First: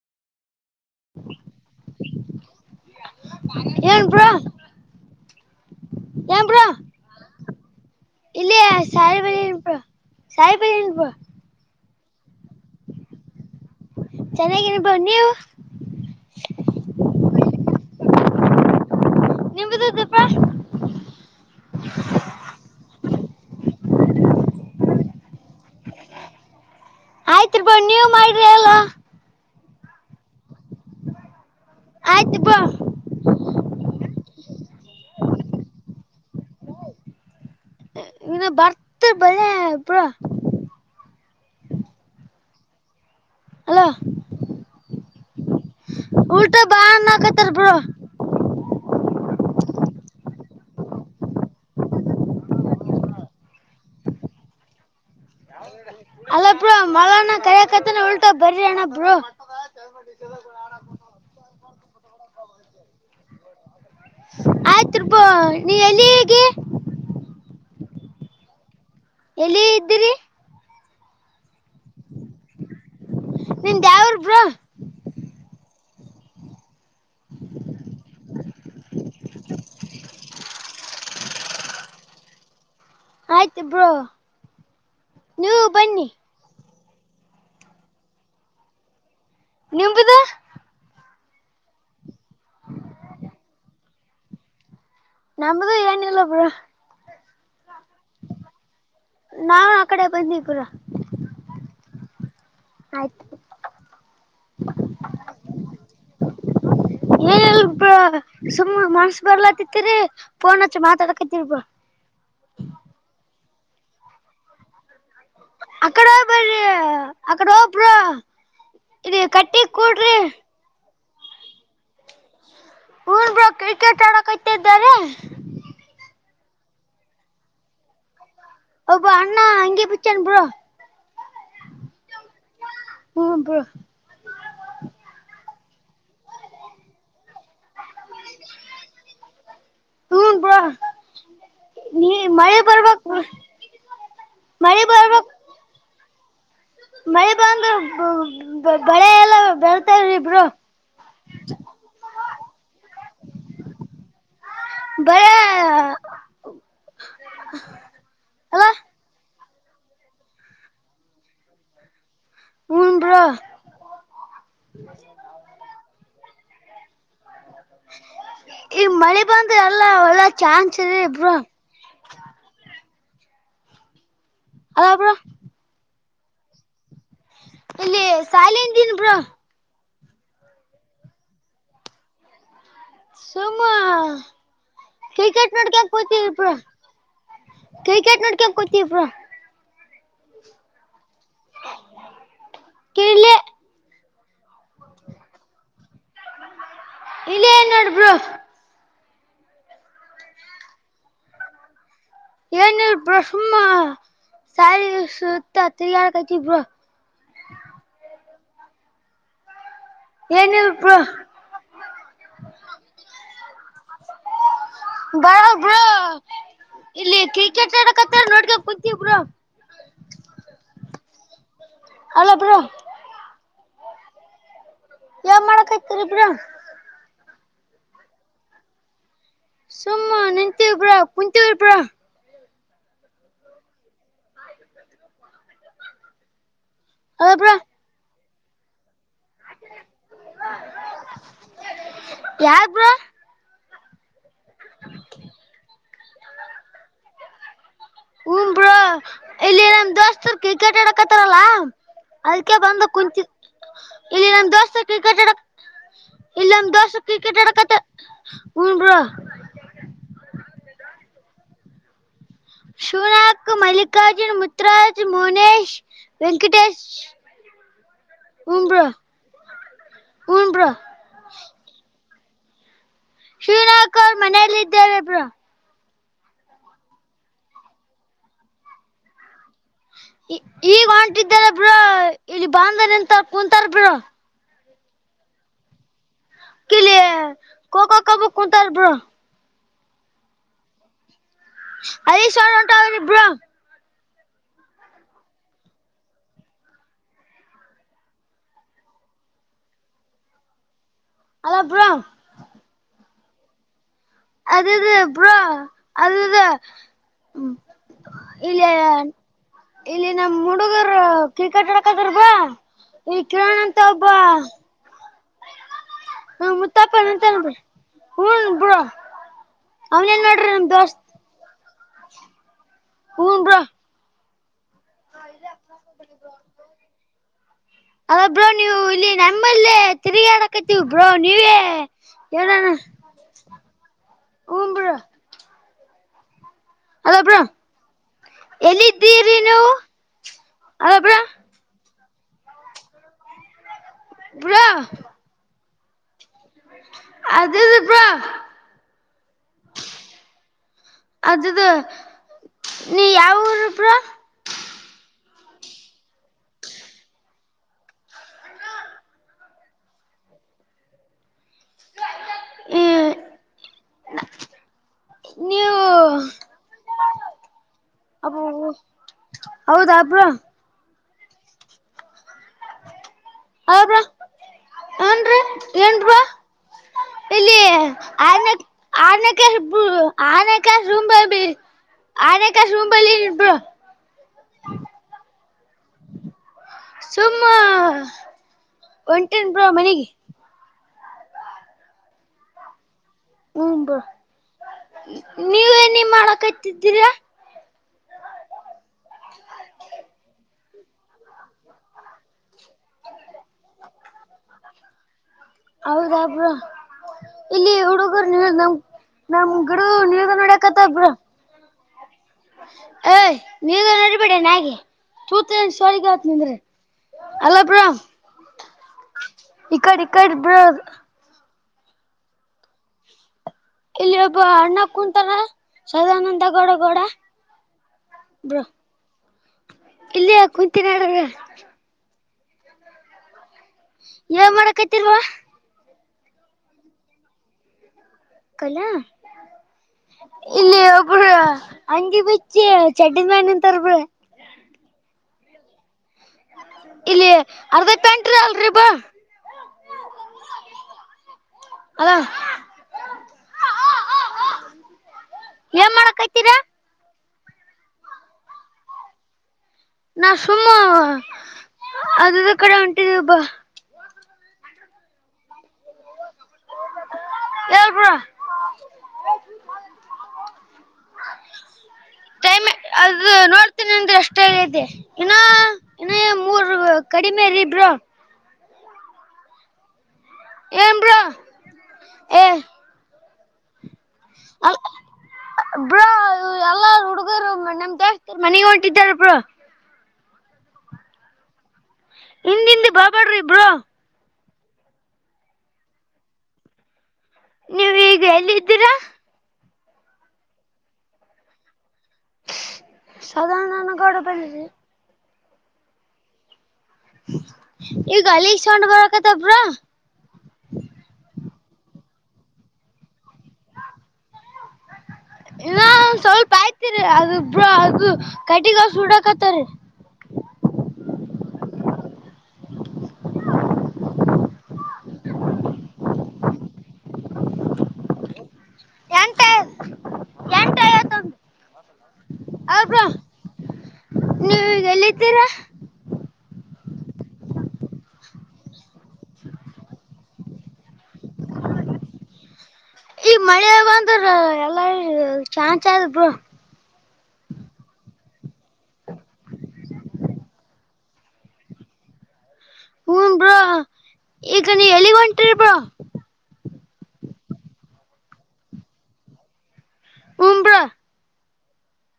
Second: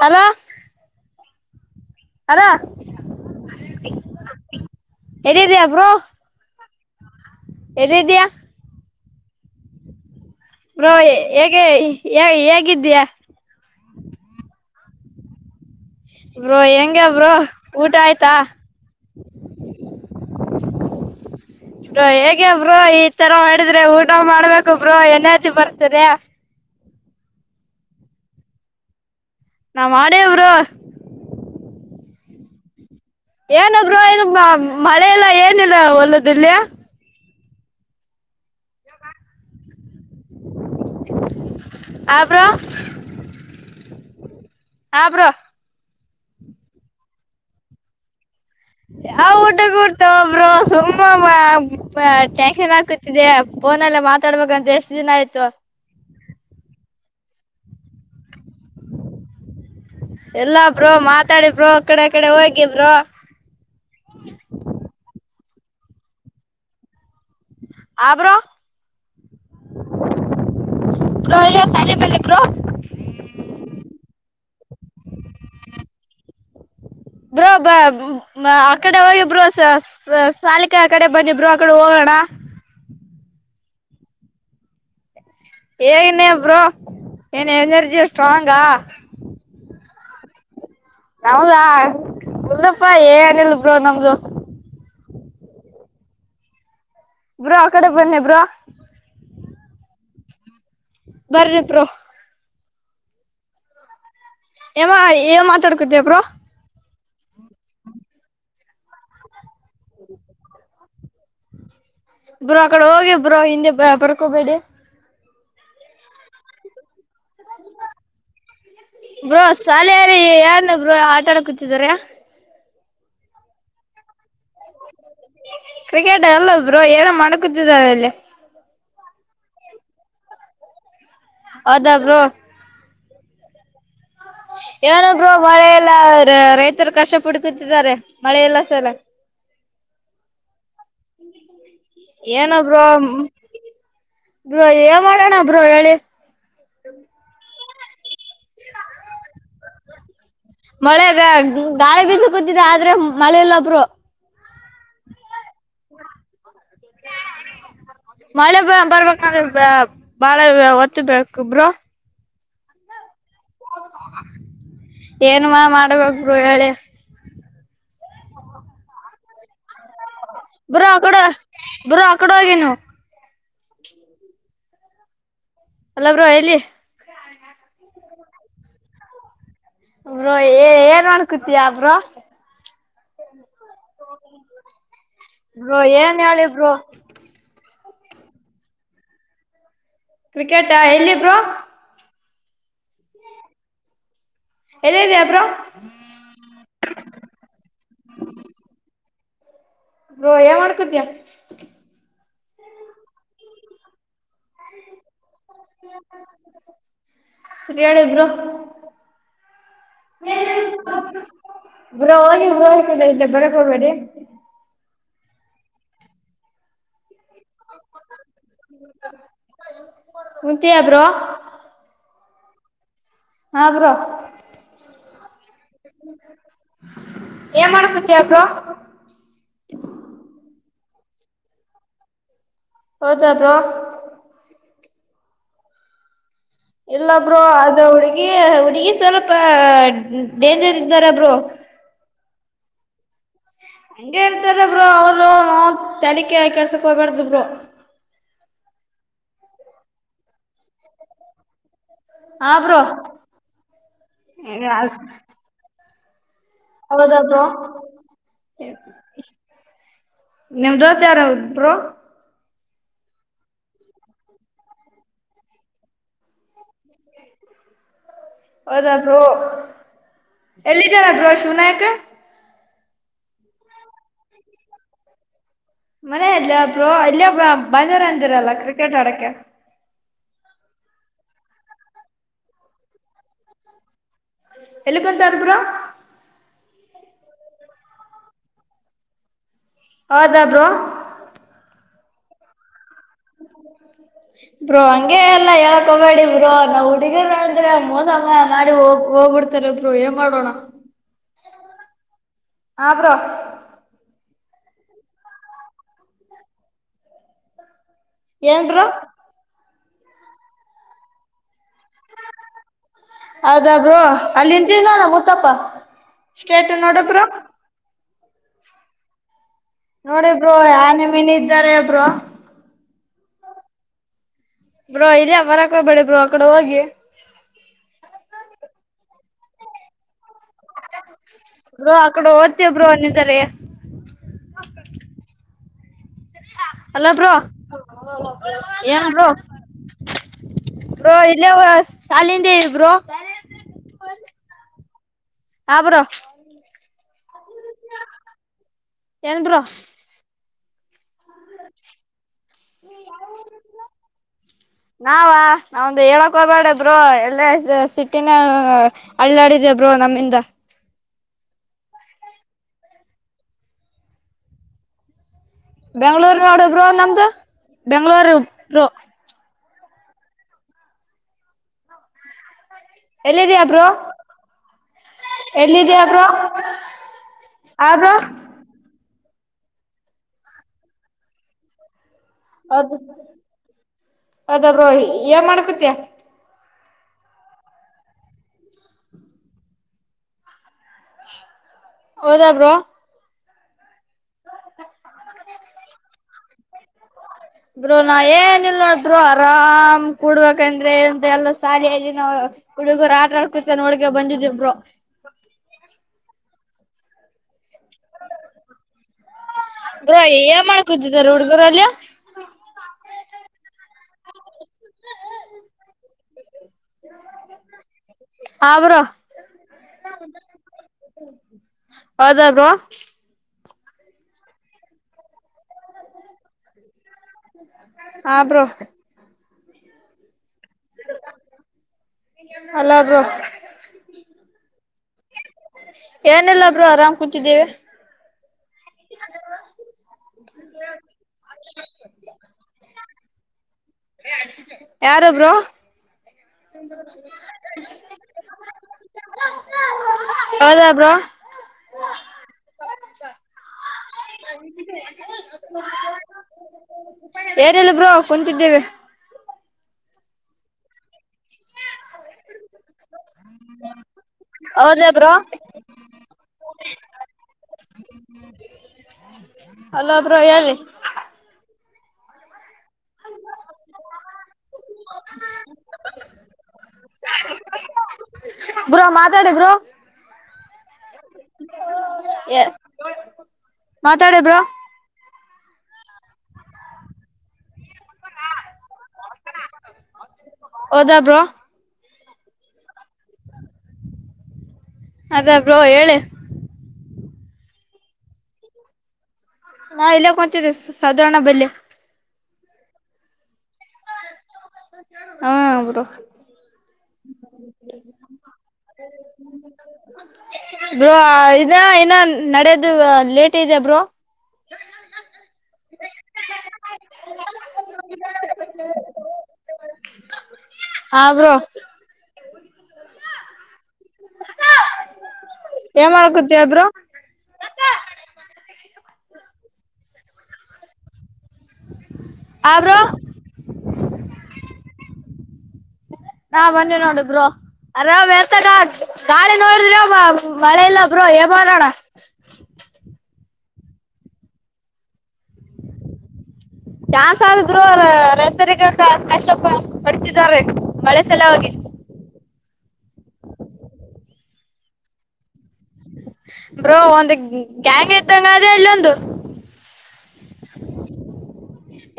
Hello hello ಏನ್ bro ಎಲ್ಲಿದ್ಯಾ bro ಏನ್ ಬ್ರೋ ಎಲ್ಲಿದ್ಯ? ಚಾಯ್ವೀವು. ಬ್ರೋ ಹೇಗೆ. ಎ ಹೇಗಿದ್ದೀಯಾ? ಬನ್ನಿವು. ಬ್ರೋ ಹೆಂಗೆ ಬ್ರೋ ಊಟ ಆಯ್ತಾ? ನಿಮ್ದದೆ ತಪ್ಪಾ. ಬ್ರೋ ಹೇಗೆ ಬ್ರೋ ಈ ತರ ಮಾಡಿದ್ರೆ ಊಟ ಮಾಡ್ಬೇಕು ಬ್ರೋ ಎನರ್ಜಿ ಬರ್ತದೆ. ಆಯ್ತ್ರಿ ಬ್ರೋ ನೀವ್ ಮಾಡ್ರಿ ಅಲ್ಲೊ. ನಾವ್ ಮಾಡೇವ್ ಬ್ರೋ ಆಯ್ತು ಬ್ರೋ ಏನ ಬ್ರೋ ಇದು ಮ ಮಳೆ ಎಲ್ಲ ಏನಿಲ್ಲ ಹೊಲದ್. ದಿಲ್ಯಾ ಇನ್ನ ಬರ್ತ ಬಲ್ಯ ಬ್ರೋ ಆ ಬ್ರೋ ತ್ತ ಹಾ ಬ್ರೋ ಉಲ್ಟ ಬಾ ಅಣ್ಣ ಕತ್ಯಾರ ಬ್ರೋ ಯಾವ್ ಊಟಕ್ಕೆಡ್ತ ಬ್ರೋ ಸುಮ್ಮ ಮ ಪ ಟೆನ್ಕ್ಷನ್ ಆಗ್ತಿದೆ ಫೋನಲ್ಲ ಮಾತಾಡ್ಬೇಕಂತ ಎಷ್ಟು ದಿನ ಆಯ್ತು. ಅಲ್ಲ ಬ್ರೋ ಮಲ್ಲಣ್ಣ ಕೈ ಆಕತನ ಉಲ್ಟ ಬರೀ ಅಣ್ಣಾ ಬ್ರೋ. ಇಲ್ಲಾ ಬ್ರೋ ಮಾತಾಡಿ ಬ್ರೋ ಅಕಡೆ ಅಕಡೆ ಹೋಗಿ ಬ್ರೋ. ಆಯ್ತ್ರಿ ಬ್ರೋ ನೀ ಎಲ್ಲಿಗೆ ಆ ಬ್ರೋ ಎಲ್ಲಿ ಇದ್ದೀರಿ. ಬ್ರೋ [unintelligible] ಬ್ರೋ ನಿಂದ್ ಯಾವೂರ್ ಬ್ರೋ ಬ್ರೋ ಬ ಬಾ ಈ ಕಡೆ ಹೋಗಿ ಬ್ರೋ ಸ ಸ ಸಾಲಿ ಕಡೆ ಆ ಕಡೆ. ಬನ್ನಿ ಬ್ರೋ ಆ ಕಡೆ ಹೋಗಣ. ಆಯಿತು ಬ್ರೋ ನೀವು ಹೇ ಬನ್ನಿ ಅನ್ನಿ ಬ್ರೋ ಏನ್ಎನರ್ಜಿ ಸ್ಟ್ರಾಂಗಾ. ನಿಂಬುದು ನಮ್ದಾ ಉುಲ್ಲಪ್ಪ ಏನಿಲ್ಲ ಬ್ರೋ ನಮ್ದು ನಂಬದು ಏನ ಇಲ್ಲ ಬ್ರೋ. ಬ್ರೋ ಆ ಕಡೆ ಬನ್ನಿ ಬ್ರೋ ನಾವ್ ಆ ಕಡೆ ಬಂದ್ವಿ ಗುರು ಬರ್ರಿ ಬ್ರೋ. ಆಯ್ತು ಎಮ್ಮ ಎನ್ ಮಾತಾಡ್ಕತಿ ಬ್ರೋ. ಏನಿಲ್ಲ ಬ್ರೋ ಸುಮ್ಮ ಮನ್ಸ ಬರ್ಲಾತ್ತತಿರಿ ಪೋನ್ಚ್ಚ ಮಾತಾಡಕತಿನೀ ಬ್ರೋ. ಬ್ರೋ ಆ ಕಡೆ ಹೋಗಿ. ಬ್ರೋ ಹಿಂದೆ ಬ ಬರಕ್ಕೂಬೇಡ್ರಿ. ಅಕಡ ಬರ್ರಿ ಆಕಡೆ ಹೋಗ್ ಬ್ರೋ. ಇಲ್ಲಿ ಬ್ರೋ ಕಟ್ಟಿ ಕೂಡ್ರಿ ಸಾಲಿಯಲಿ ಯಾನು ಬ್ರೋ. ಮಾತಡ ಕುತ್ತಿದ್ದರೆ. ಹೂ ಬ್ರೋ ಕ್ರಿಕೆಟ್ ಆಡಕ ಕತ್ತಿದ್ದಾರೆ. ಕ್ರಿಕೆಟ್ ಅಲ್ಲ ಬ್ರೋ ಏನೋ ಮಾಡ್ ಕತಿದಾರ ಅಲ್ಲಿ. ಒಬ್ಬ ಅಣ್ಣಾ ಅಂಗಿ ಬಿಚ್ಚಿಯಾನ್ ಬ್ರೋ. ಹೌದ ಬ್ರೋ. ಹು ಬ್ರೋ ಏನು ಬ್ರೋ ಮಳೆ ಇಲ್ಲ ರೈತರು ಕಷ್ಟ ಪುಡ್ಕುತ್ತಿದ್ದಾರೆ ಮಳೆ ಇರ್ಲಾರದೇನೆ. ಹು ಬ್ರೋ. ನೀ ಏನೊ ಮಳೆ ಬ್ರೋ ಬರ್ಬೇಕ್ ಮಳಿ ಬರ್ಬೇಕ್ ಮಾಡೋಣ ಹೇಳಿ ಬ್ರೋ ಮಳಿ ಬಂದು [unintelligible] ಬಳೆ ಎಲ್ಲ ಬೇಳ ಸರಿ ಬ್ರೋ. ಮಳೆಗ ಗಾಳಿ ಬಿಸಿ ಕುಂತಿದ್ವಿ ಆದ್ರೆ ಮಳೆಲ್ಲ ಬ್ರೋ. ಭಯ [unintelligible] ಮಳೆ ಅಲ್ಲ ಬ ಬರ್ಬೇಕಂದ್ರೆ. ಬ ಬಾಳ ಹೊತ್ತು ಬೇಕು ಬ್ರೋ. ಹುನ್ ಬ್ರೋ. ಏನ್ ಮಾ ಮಾಡ್ಬೇಕ್. ಬ್ರೋ ಹೇಳಿ. ಈ ಮಳೆ ಬಂದ್ರ ಎಲ್ಲ ಒಲ ಬ್ರೋ ಆಕಡೆ ಬ್ರೋ ಆಕಡೆ ಹೋಗಿ ಬ್ರೋ. ಅಲ್ಲ ಬ್ರೋ. ಹಲೋ ಬ್ರೋ ಎಲ್ಲಿ. ಇಲ್ಲಿ ಸಾಲಿಂದಿನ್ ಬ್ರೋ. ಬ್ರೋ ಏ ಏನ್ ಮಾಡಕ್ ಕುತ್ತಿಯ ಬ್ರೋ. ಸುಮ್ಮ ಕ್ರಿಕೆಟ್ ಬ್ರೋ ನೋಡ್ಕ ಏನ್ ಕೂತಿವಿ ಹೇಳಿ ಬ್ರೋ. ಕ್ರಿಕೆಟ್ ನೋಡ್ಕೊಂಡ್ ಕುತೀವಿ ಬ್ರೋ. ಕ್ರಿಕೆಟ್ ಆ ಎಲ್ಲಿ ಬ್ರೋ. ಕಿರ್ಲಿ ಎಲ್ಲಿದಿಯ ಬ್ರೋ ಇಲ್ಲ ಏ ನೋಡ್ ಬ್ರೋ. ಬ್ರೋ ಏನ್ ಮಾಡಕ್ ಕುತಿಯ. ಏನ್ ಇಲ್ ಬ್ರೋ ಸುಮ್ಮ. ಸಯ್ ಸುತ್ತ ಕಿರ್ಗಾಡಾಕತ್ತೀವಿ ಬ್ರೋ. ಸರಿ ಹೇಳಿ [unintelligible] ಏನಿಲ್ ಬ್ರೋ ಬ್ರೋ ಹೋಗಿ ಬ್ರೋ ಇಕಡೆ ಬರಕ್ ಹೋಗ್ಬೇಡಿ. ಬೇಡ ಬ್ರೋ ಇಲ್ಲಿ ಕ್ರಿಕೆಟ್ ಆಡಕ್ ಹತ್ತಾರ್ ನೋಡ್ಕ್ ಕುಂತೀವಿ ಬ್ರೋ. ಕುಂತಿಯ ಬ್ರೋ ಅಲ್ಲ ಬ್ರೋ ಹಾ ಬ್ರೋ ಏನ್ ಮಾಡಕ್ [inaudible] ಏನ್ ಮಾಡಕುತ್ತೀಯಾ ಬ್ರೋ. ಕುಂತಿವ್ ಬ್ರೋ ಹೌದಾ ಬ್ರೋ [inaudible] ಇಲ್ಲ ಬ್ರೋ ಅದು ಅವಳಿಗೆ. ಹುಡ್ಗಿ ಸ್ವಲ್ಪ ಡೇಂಜರ್ ಇದ್ದಾರ ಬ್ರೋ. ಯಾರ್ ಬ್ರೋ ಹಂಗೆ ಇರ್ತಾರ ಬ್ರೋ ಅವರು ನ ತಲಿ ಕೆ ಕೆಡ್ಸಾಕ್ ಹೋಗ್ಬಾರ್ದು ಬ್ರೋ. ಹೂ ಬ್ರೋ ಇಲ್ಲಿ ನಮ್ಮ ದೋಸ್ತರ ಕ್ರಿಕೆಟ್ ಆಡಕತ್ತೀರಲ್ಲಾ. ಹಾ ಅದಕ ಬ್ರೋ ಬಂದ ಕುಂತ ಇಲ್ಲಿ ನಮ್ಮ ದೋಸ್ತ ಕ್ರಿಕೆಟ್ ಅಡಕ್ [inaudible] ಹೌದಾ ಬ್ರೋ ಹೂಂ ಬ್ರೋ ನಿಮ್ಮ ದೋಸ್ತ್ ಯಾರಾವರು ಬ್ರೋ. ಶುನಕ್ ಮಲ್ಲಿಕಾರ್ಜುನ್ ಮುತ್ರಾಜ್ ಮೌನೇಶ್ ವೆಂಕಟೇಶ್. ಹೌದಾ ಬ್ರೋ ಹೂಂ ಬ್ರೋ ಎಲ್ಲಿದ್ದಾರ ಬ್ರೋ ಶಿವನಾಯಕ. ಶಿವನಾಯಕ ಅವ್ರ ಮನೆಯಲ್ಲಿ ಇದ್ದಾರೆ ಬ್ರೋ. ಮನೆಯಲ್ಲಿೋ ಬ್ರೋ ಇಲ್ಲಿ ಬಂದಿರಂದಿರಲ್ಲ ಕ್ರಿಕೆಟ್ ಆಡಕ್ಕೆ. ಈ ಈಗ ಹೊಂಟಿದ್ದಾರ ಬ್ರೋ ಇಲ್ಲಿ ಬಂದ ನಿಂತ ಕುಂತಾರ ಬ್ರೋ. ಎಲ್ಲಿ ಕುಂತಾರ್ ಬ್ರೋ. ಕಿಲ್ಲೆ ಕೋ ಕೋ ಕಂಬಕ್ ಕುಂತಾರ ಬ್ರೋ. ಹೌದಾ ಬ್ರೋ. ಅಲ್ಲಿ ಸ ಹೊಂಟನ್ ಬ್ರೋ [unintelligible] ಬ್ರೋ ಹಂಗೆ ಎಲ್ಲಾ ಹೇಳಕ್ ಹೋಗಬೇಡಿ ಬ್ರೋ ನಾವ್ ಹುಡಿಗರ ಆದ್ರ ಮೋಸ ಮಾಡಿ ಮಾಡಿ ಹೋಗ ಹೋಗ್ಬಿಡ್ತಾರ ಬ್ರೋ ಏನ್ ಮಾಡೋಣ. ಹಲೋ ಬ್ರೋ ಹಾ ಬ್ರೋ ಅದು ಇದು ಬ್ರೋ ಅದಿದು. ಏನ್ ಇಲ್ಲೇ. ಬ್ರೋ ಇಲ್ಲಿ ನಮ್ಮುಡುಗರು ಕ್ರಿಕಟ್ ಆಡಕ್. ಹೌದಾ ಬ್ರೋ ಒಬ್ಬ ಅಲ್ಲಿಂತೀನಲ್ಲ ಗೊ ತಪ್ಪಾ. ಸ್ಟೇಟ್ ನೋಡು ಬ್ರೋ. ಹ್ಮ್ ಬ್ರೋ ಅವನೇನ್ ನೋಡಿ ನೋಡ್ರಿ ಬ್ರೋ ನಮ್ ಯಾನ್ ದೋಸ್ತ್ ನಮನಿ. ಇದ್ದಾರೆ ಬ್ರೋ. ಹೂ ಬ್ರೋ ಬ್ರೋ ಇಲ್ಲಿ ಬರಕ್ ಹೋಗ್ಬೇಡ್ರಿ ಬ್ರೋ ಆ ಕಡೆ ಹೋಗಿ. ನಮ್ಮಲ್ಲಿ ತಿರಗಾಡಕ ಬ್ರೋ ಆ ಕಡೆ ಓದ್ತೇವ ಬ್ರೋ ಅನಿಂದರಿ. ಹೂಂ ಬ್ರೋ ಅಲ್ಲೊ ಬ್ರೋ ಏನ್ ಬ್ರೋ ಎಲ್ಲಿದ್ದೀರಿ ನೀವು ಬ್ರೋ ಇಲ್ಲೇ [unintelligible] ಕಾಲಂದೇವಿ ಬ್ರೊ. ಬ್ರೋ ಹಬ್ರೋ. ಅದು. ಏನ್ ಬ್ರೋ. ಅದಿದು ನೀ ಯಾವ ಊರಬ್ರೋ. ನಾವ ನಾವಂದು ಹೇಳಕ್ ಹೋಗ್ಬಾಡ ಬ್ರೋ ಎಲ್ಲ ಸಿಟಿ ಸಿಟಿನ ಅಳ್ಳಾಡಿದೇ ಬ್ರೋ ನಮ್ಮಿಂದ. ಈ ಬೆಂಗ್ಳೂರು ನೋಡ ಬ್ರೋ ನಮ್ದು ಬೆಂಗ್ಳೂರು ಅಬ ಬೋ. ಹೌದಾ ಬ್ರೊ. ಎಲ್ಲಿದ್ಯಾ ಬ್ರೋ ಏನ್ರೀ ಏನ್ ಎಲ್ಲಿದ್ಯಾ ಬ್ರೋ ಇಲ್ಲಿ ಆಬ್ರೋ. ಆರನೇ ಆರನೇ ಕ್ಲಾಸ್ ಬ್ರು ಆರನೇ ರೂಂಬಬಿ. ಅದ ಅದಬ್ರ ಏನ್ ಮಾಡ್. [unintelligible] ಸುಮ್ಮ ಒಂಟೆನ್ ಬ್ರೊ ಮನಿಗೆ. ಹೌದಾ ಬ್ರೋ. ಹ್ಮ ಬ ನೀವೇ ನೀ ಮಾಡಕ ತಿದ್ದೀರಾ? ಬ್ರೋ ನಾ ಕಂದ್ರೆ ಬ್ಯಾಲೆಸ್ ಸಾಲಿಯಲ್ಲಿ ನಾವು ಹುಡುಗ್ರು ಆಟ ಆಡ್ಕೂತ ನೋಡ್ಕ ಬಂದಿದ್ವಿ ಬ್ರೊ. ಹೌದಾ ಬ್ರೋ ಇಲ್ಲಿ ಹುಡುಗುರ್ನೀ ನಮ್ ನಮ್ ಗಿಡ ಬ್ರೋ ನೀರ್ಗ ನೋಡಕತ್ತ ಬ್ರೋ ಏಮಾಡ್ಕೂತಿದಾರ ಹುಡ್ಗರಲ್ಲಿ? [inaudible] ಬಿಡ ನಾಗೆ [unintelligible] ಸೊರಿಗತ್ ನಿಂದ್ರ. ಹಲೊ ಬ್ರೊ ಹಾ ಬ್ರೋ ಈ ಕಡ್ ಈ ಕಡ್ ಬ್ರೊ. ಹೌದ ಬ್ರೋ. ಇಲ್ಲಿ ಒಬ್ಬ ಅಣ್ಣ ಕುಂತಾರ ಸದಾನಂದ ಗೌಡ ಗೌಡ. ಹ ಬ್ರೋ ಇಲ್ಲಯ ಕುಂತಿನಡ್ ಹಲೊ ಬ್ರೋ. ಏನ್ ಮಾಡಕತ್ ತಿರ್ವ ಏನಿಲ್ಲ ಬ್ರೊ ಆರಾಮ್ ಕೂತಿದ್ದಿವಿ. ಕಲ ಇಲ್ಲಿ ಒಬ್ರು ಅಂಗಿ ಬಿಚ್ಚಿ ಚಡ್ಡಿಮೇಲ್ ನಿಂತೊರೆ ಬ್ರೋ. ಯಾರು ಬ್ರೋ. ಇಲ್ಲಿ ಅರ್ಧ ಪ್ಯಾಂಟ್ರಿ ಅಲ್ರಿ ಬಾ [unintelligible] ಹೌದಾ ಬ್ರೋ ಹಲೊ [unintelligible] ಏನ್ ಮಾಡಕೖತಿರಾ? Anal bro ಕುಂತಿದ್ದೀವಿ. ನಾವ್ ಸುಮ್ಮ ಅದದು ಕಡೆ ಹೊನ್ಟಿದೆ ಬಾ ಹೌದ ಬ್ರೋ. ಹೇಳ್ ಬ್ರೋ ಹಲೊ ಬ್ರೊ ಹೇಳಿ. ಟೖಮೆ ಅದು ನೋಡ್ತೇನಿ ಅಂದ್ರೆ ಅಷ್ಟ ಆಗೈತಿ ಇನ್ ಏನ ಮೂರ್ ಕಡಿಮೆ ರಿ ಬ್ರೊ. ಬ್ರೋ ಮಾತಾಡಿ ಬ್ರೋ. ಏನ್ ಬ್ರೊ ಎ ಮಾತಾಡಿ ಬ್ರೊ. ಬ್ರೊ ಎಲ್ಲ ಹುಡುಗರು ನಮ್ದೋಸ್ತ್ ಮನೆಗ್ ಹೊಂಟಿದ್ದಾರೆ ಬ್ರೊ. ಹೌದಾ ಬ್ರೋ. ಹಿಂದಿಂದ್ ಬರ್ಬೇಡ್ರಿ ಬ್ರೊ. ಅದೇ ಬ್ರೋ ಹೇಳಿ. ನೀವ್ ಈಗ ಎಲ್ಲಿದ್ದೀರಾ. ನಾ ಇಲ್ಲೆ ಕೂತಿದ್ದೀವಿ ಸಾ ಸಾಧಾರಣ ಬೆಲ್ಲಿ. ಸಾಧಾರಣ [unintelligible] ಹಾ ಬ್ರೊ. ಈಗ ಅಲಿಗ್ ಸೊಂಡ ಬರಕತ್ತವ್ ಬ್ರೊ. ಏ ಇನ್ನ ನಡೆದು. ಇನ್ನಾ ಸ್ವಲ್ಪ ಆಯ್ತಿರಿ ಅದು ಬ್ರೋ ಅದು ಕಟ್ಟಿಗೆ ಸುಡಕತ್ತರಿ. ಹಬ್ರೊ ಏನ್ ಮಾಡಕತ್ತೀಯ ಬ್ರೊ. ಎಂಟ ಎಂಟ ಐವತ್ತೊಂದು ಆ ಹೌದ್ ಬ್ರೊ ಬ್ರೋ ನೀವ್ ಎಲ್ಲಿದ್ದೀರಾ. ಹಾ ಬಂದ್ವಿ ನೋಡು ಬ್ರೋ ಅರಾಮ್ ಎತ ಗಾಳಿ ನೋಡಿದ್ರಿ ಮಳೆ ಇಲ್ಲ ಬ್ರೋ ಏನ್ ಮಾಡಣ. ಈ ಮಳೆ ಬಂದ್ರ ಎಲ್ಲ ಚಾನ್ ಚಲ್ ಬ್ರೊ. ಚಾನ್ಸ ಆದ ಬ್ರೋ ರೈತರಿಗ ಕಷ್ಟಪ ಪಡ್ತಿದ್ದಾರೆ ಮಳೆ ಸಲವಾಗಿ. ಹ್ಮ ಬ್ರೊ ಈಗ ನೀ ಎಲ್ಲಿಗ್ ಹೊಂಟಿರಿ ಬ್ರೊ. ಬ್ರೋ ಒಂದು ಗ್ಯಾಂಗ್ ಇದ್ದಂಗ ಅದೆ ಇಲ್ಲೊಂದು. ಹು ಬ್ರೊ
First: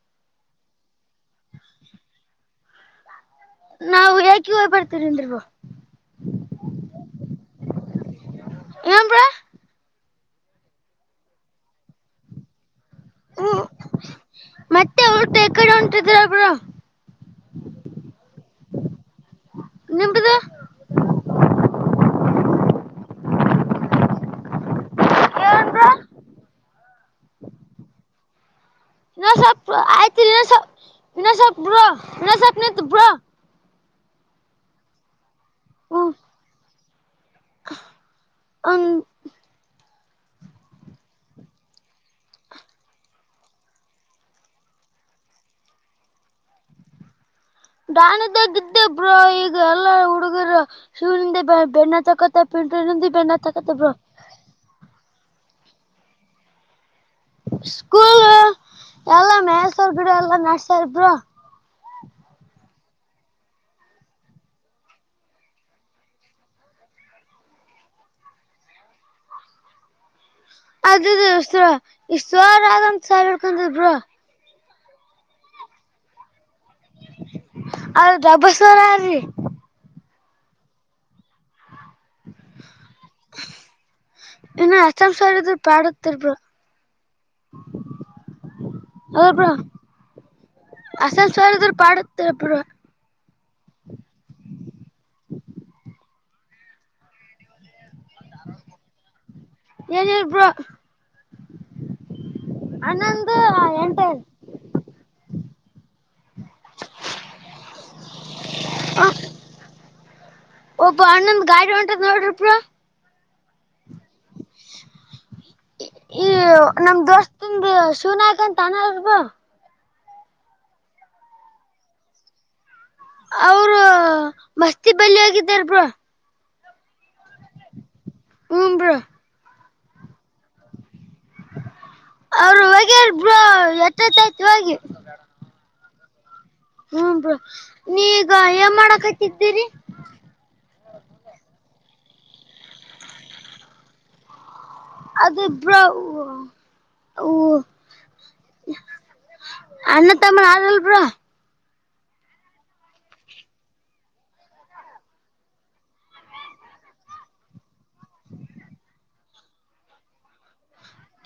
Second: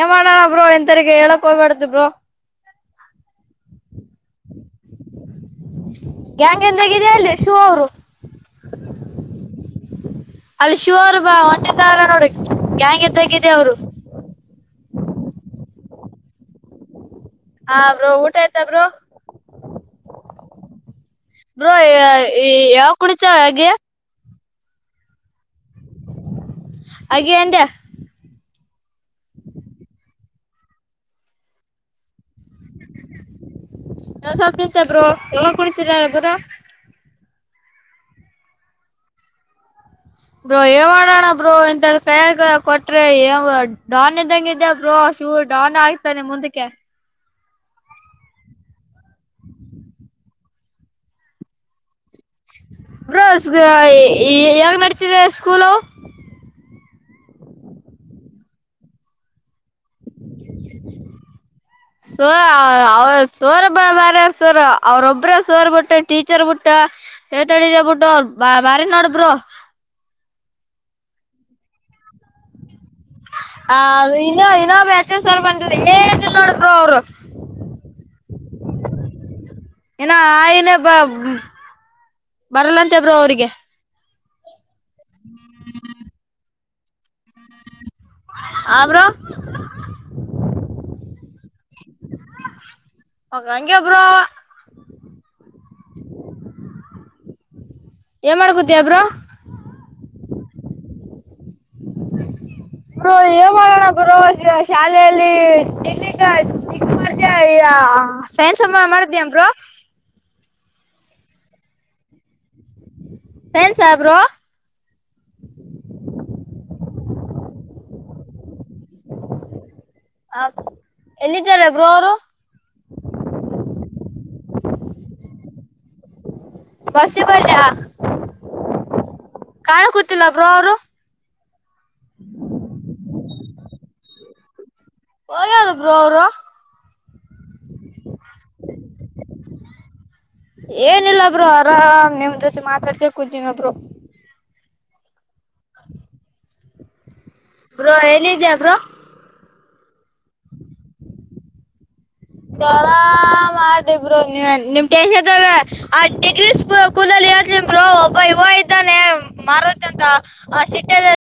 ಏನ್ ಮಾಡಣ ಬ್ರೋ ಇಂತರಿಗೆ ಹೇಳಕ್ ಹೋಗ್ಬಡ್ದ ಬ್ರೋ. ನಾವು ಏಕ ಹೋಗ್ ಬರ್ತೀವಿಂದ್. ಗ್ಯಾಂಗ್ [unintelligible] ಅಲ್ಲಿ ಶೂ ಅವರು. ಏನ್ ಬ್ರೋ ಅಲ್ಲಿ ಶಿವರ್ ಬಾ ಹೊಂಟಿದ್ದಾರೆ ನೋಡಿ. ಗ್ಯಾಂಗ್ ಇದ್ದಂಗಿಗೆ ಅವ್ರು. ಮತ್ತೆ ಅವರುಟ್ಟ ಯಕಡೆ ಒಂಟಿದ್ರ ಬ್ರೋ. ಹಾ ಬ್ರೋ ಊಟ ಆಯ್ತ ಬ್ರೋ ನಿಮ್ದು ಬ್ರೋ ಯಾ ಯಾ ಯಾವ ಕುಣಿತಾವ ಗೆ. ಏನ್ ಬ್ರೋ ಅಗಿ ಎಂದೇ. [unintelligible] [unintelligible] ಸ್ವಲ್ಪ [unintelligible] ಬ್ರೊ ಕುಳತಿರ ಬ್ರೋ. ಹ ಒನ್. ಬ್ರೋ ಏ ಮಾಡೋಣ ಬ್ರೋ ಇಂಥರ ಕೈಯಗ ಕೊಟ್ರೆ ಏ ಬ್ರೋ ಡಾನ್ನಿದ್ದಂಗಿದ್ದೆ ಬ್ರೋ ಶೂರ್ ಡನ್ ಆಗ್ತಾನೆ ಮುಂದಕ್ಕೆ. ಡಾನ್ ಇದ್ದಗಿದ್ದೆ ಬ್ರೋ. ಈಗ ಎಲ್ಲಾ ಹುಡುಗರು ಶೂಇಂದ ಬೆ ಬೆಣ್ಣ ಅಚ್ಚಕತ ಬ್ರೋಸ್ ಗೋ [unintelligible] [unintelligible] ಸ್ಕೂಲು ಸ್ಕೂಲ್ ಎಲ್ಲಾ ಮೆಸ ಅವರ್ ಗಿಡ ಎಲ್ಲಾ ನಡ್ಸರ ಬ್ರೋ. ಸೋ ಅವ ತೋರಬಮಾರ ಸರ್ ಅವ್ರೊಬ್ಬ್ರ ಸೋರ್ ಬಿಟ್ಟು ಟೀಚರ್ ಬಿಟ್ಟ [unintelligible] ಬಿಟ್ಟು ಅವ ಬಮಾರಿ ನೋಡಬ್ರೊ. ಅದದು ಸ್ರೋ ಇಸ್ರೋರಾಗಮ್ ಹ ಇನ್ನ ಏನೋ [unintelligible] ಅಲ್ ತಬಸ್ವರಾರೀ ಇನ ಆಯನೆ ಬ ಬರಲ್ಲಂತೆ ಬ್ರೊ ಅವ್ರಿಗೆ. ಇನ್ನು [unintelligible] ಬ್ರೊ. ಹಲೊ ಬ್ರೋ ಆಸಸ್ [unintelligible] ಅವ್ರ್ ಹಂಗೆ ಬ್ರೊ. ಏನ್ ಮಾಡ್ಕತಿಯ ಬ್ರೋ. ಏನಿಲ್ ಬ್ರೋ. ಬ್ರೋ ಅಣ್ಣಂದು ಏನ್ ಮಾಡೋಣ ಎಂಟ ಬ್ರೋ ಶಾಲೆಯಲ್ಲಿ [unintelligible] [unintelligible] ಮಾಡ ಸೈನ್ಸೆಂಬ ಮಾಡ್ದ್ಯಾಂ ಬ್ರೊ. ಒಬ್ಬ ಅಣ್ಣಂದ್ ಗಾಡಿ ಹೊಂಟದ್ ನೋಡ್ರಿ ಬ್ರೊ. ಸೈನ್ಸಾ ಬ್ರೋ. ಈ ನಮ್ ದೋಸ್ತಂದು ಶಿವನಾಯಕ ಅಂತ [unintelligible] ಹ ಎಲ್ಲಿದ್ದಾರೆ ಬ್ರೋ ಅವ್ರು. ಅವ್ರು ಮಸ್ತಿಬಲ್ಲಿಯಾಗಿದ್ದಾರ್ ಬ್ರೋ. ಬಸ್ಸಿ [unintelligible] ಹುಂ ಬ್ರೊ. ಕಾಣ ಕೂತಿಲ್ಲ ಬ್ರೋ ಅವ್ರು. ಅವರು ಹೋಗ್ಯಾರ್ ಬ್ರೊ ಎಷ್ಟೊತ್ತಾಯ್ತು ಹೋಗಿ. ಹೋಗ್ಯಾದ್ ಬ್ರೊ ಅವ್ರು. ಹ್ಮ ಬ್ರೊ. ನೀ ಈಗ ಏನ್ ಮಾಡಕತ್ತಿದ್ದೀರಿ? ಏನಿಲ್ಲ ಬ್ರೋ ಆರಾಮ್ ನಿಮ್ ಜೊತೆ ಮಾತಾಡ್ಕ್ಯನ್ ಕುಂತೀನಿ ಬ್ರೊ. ಅದು ಬ್ರೊ. ಬ್ರೊ ಎಲ್ಲೀದ್ಯಾ ಬ್ರೊ? ಅ್ಣಣ್ಣ ತಮ್ಮ ಆರಲ್ಬ್ರೊ. ಆರಾಮ ಆದಿಬ್ರೊ ನೀ ನಿಮ ಟೆನ್ಶನ್ ತೋಬ್ಯ ಆ ಟಿಗ್ರೀ ಸ್ಕೂಲ್ ಕೂಲಲ್ಲಿ ಹೇಳ್ತೀನ್ ಬ್ರೊ ಒಬ್ಬ ಇವ ಇದ್ದಾನೆ ಮಾರುತಿ ಅಂತ ಆ ಸಿಟ್ಟೇದಲ್ಲಿ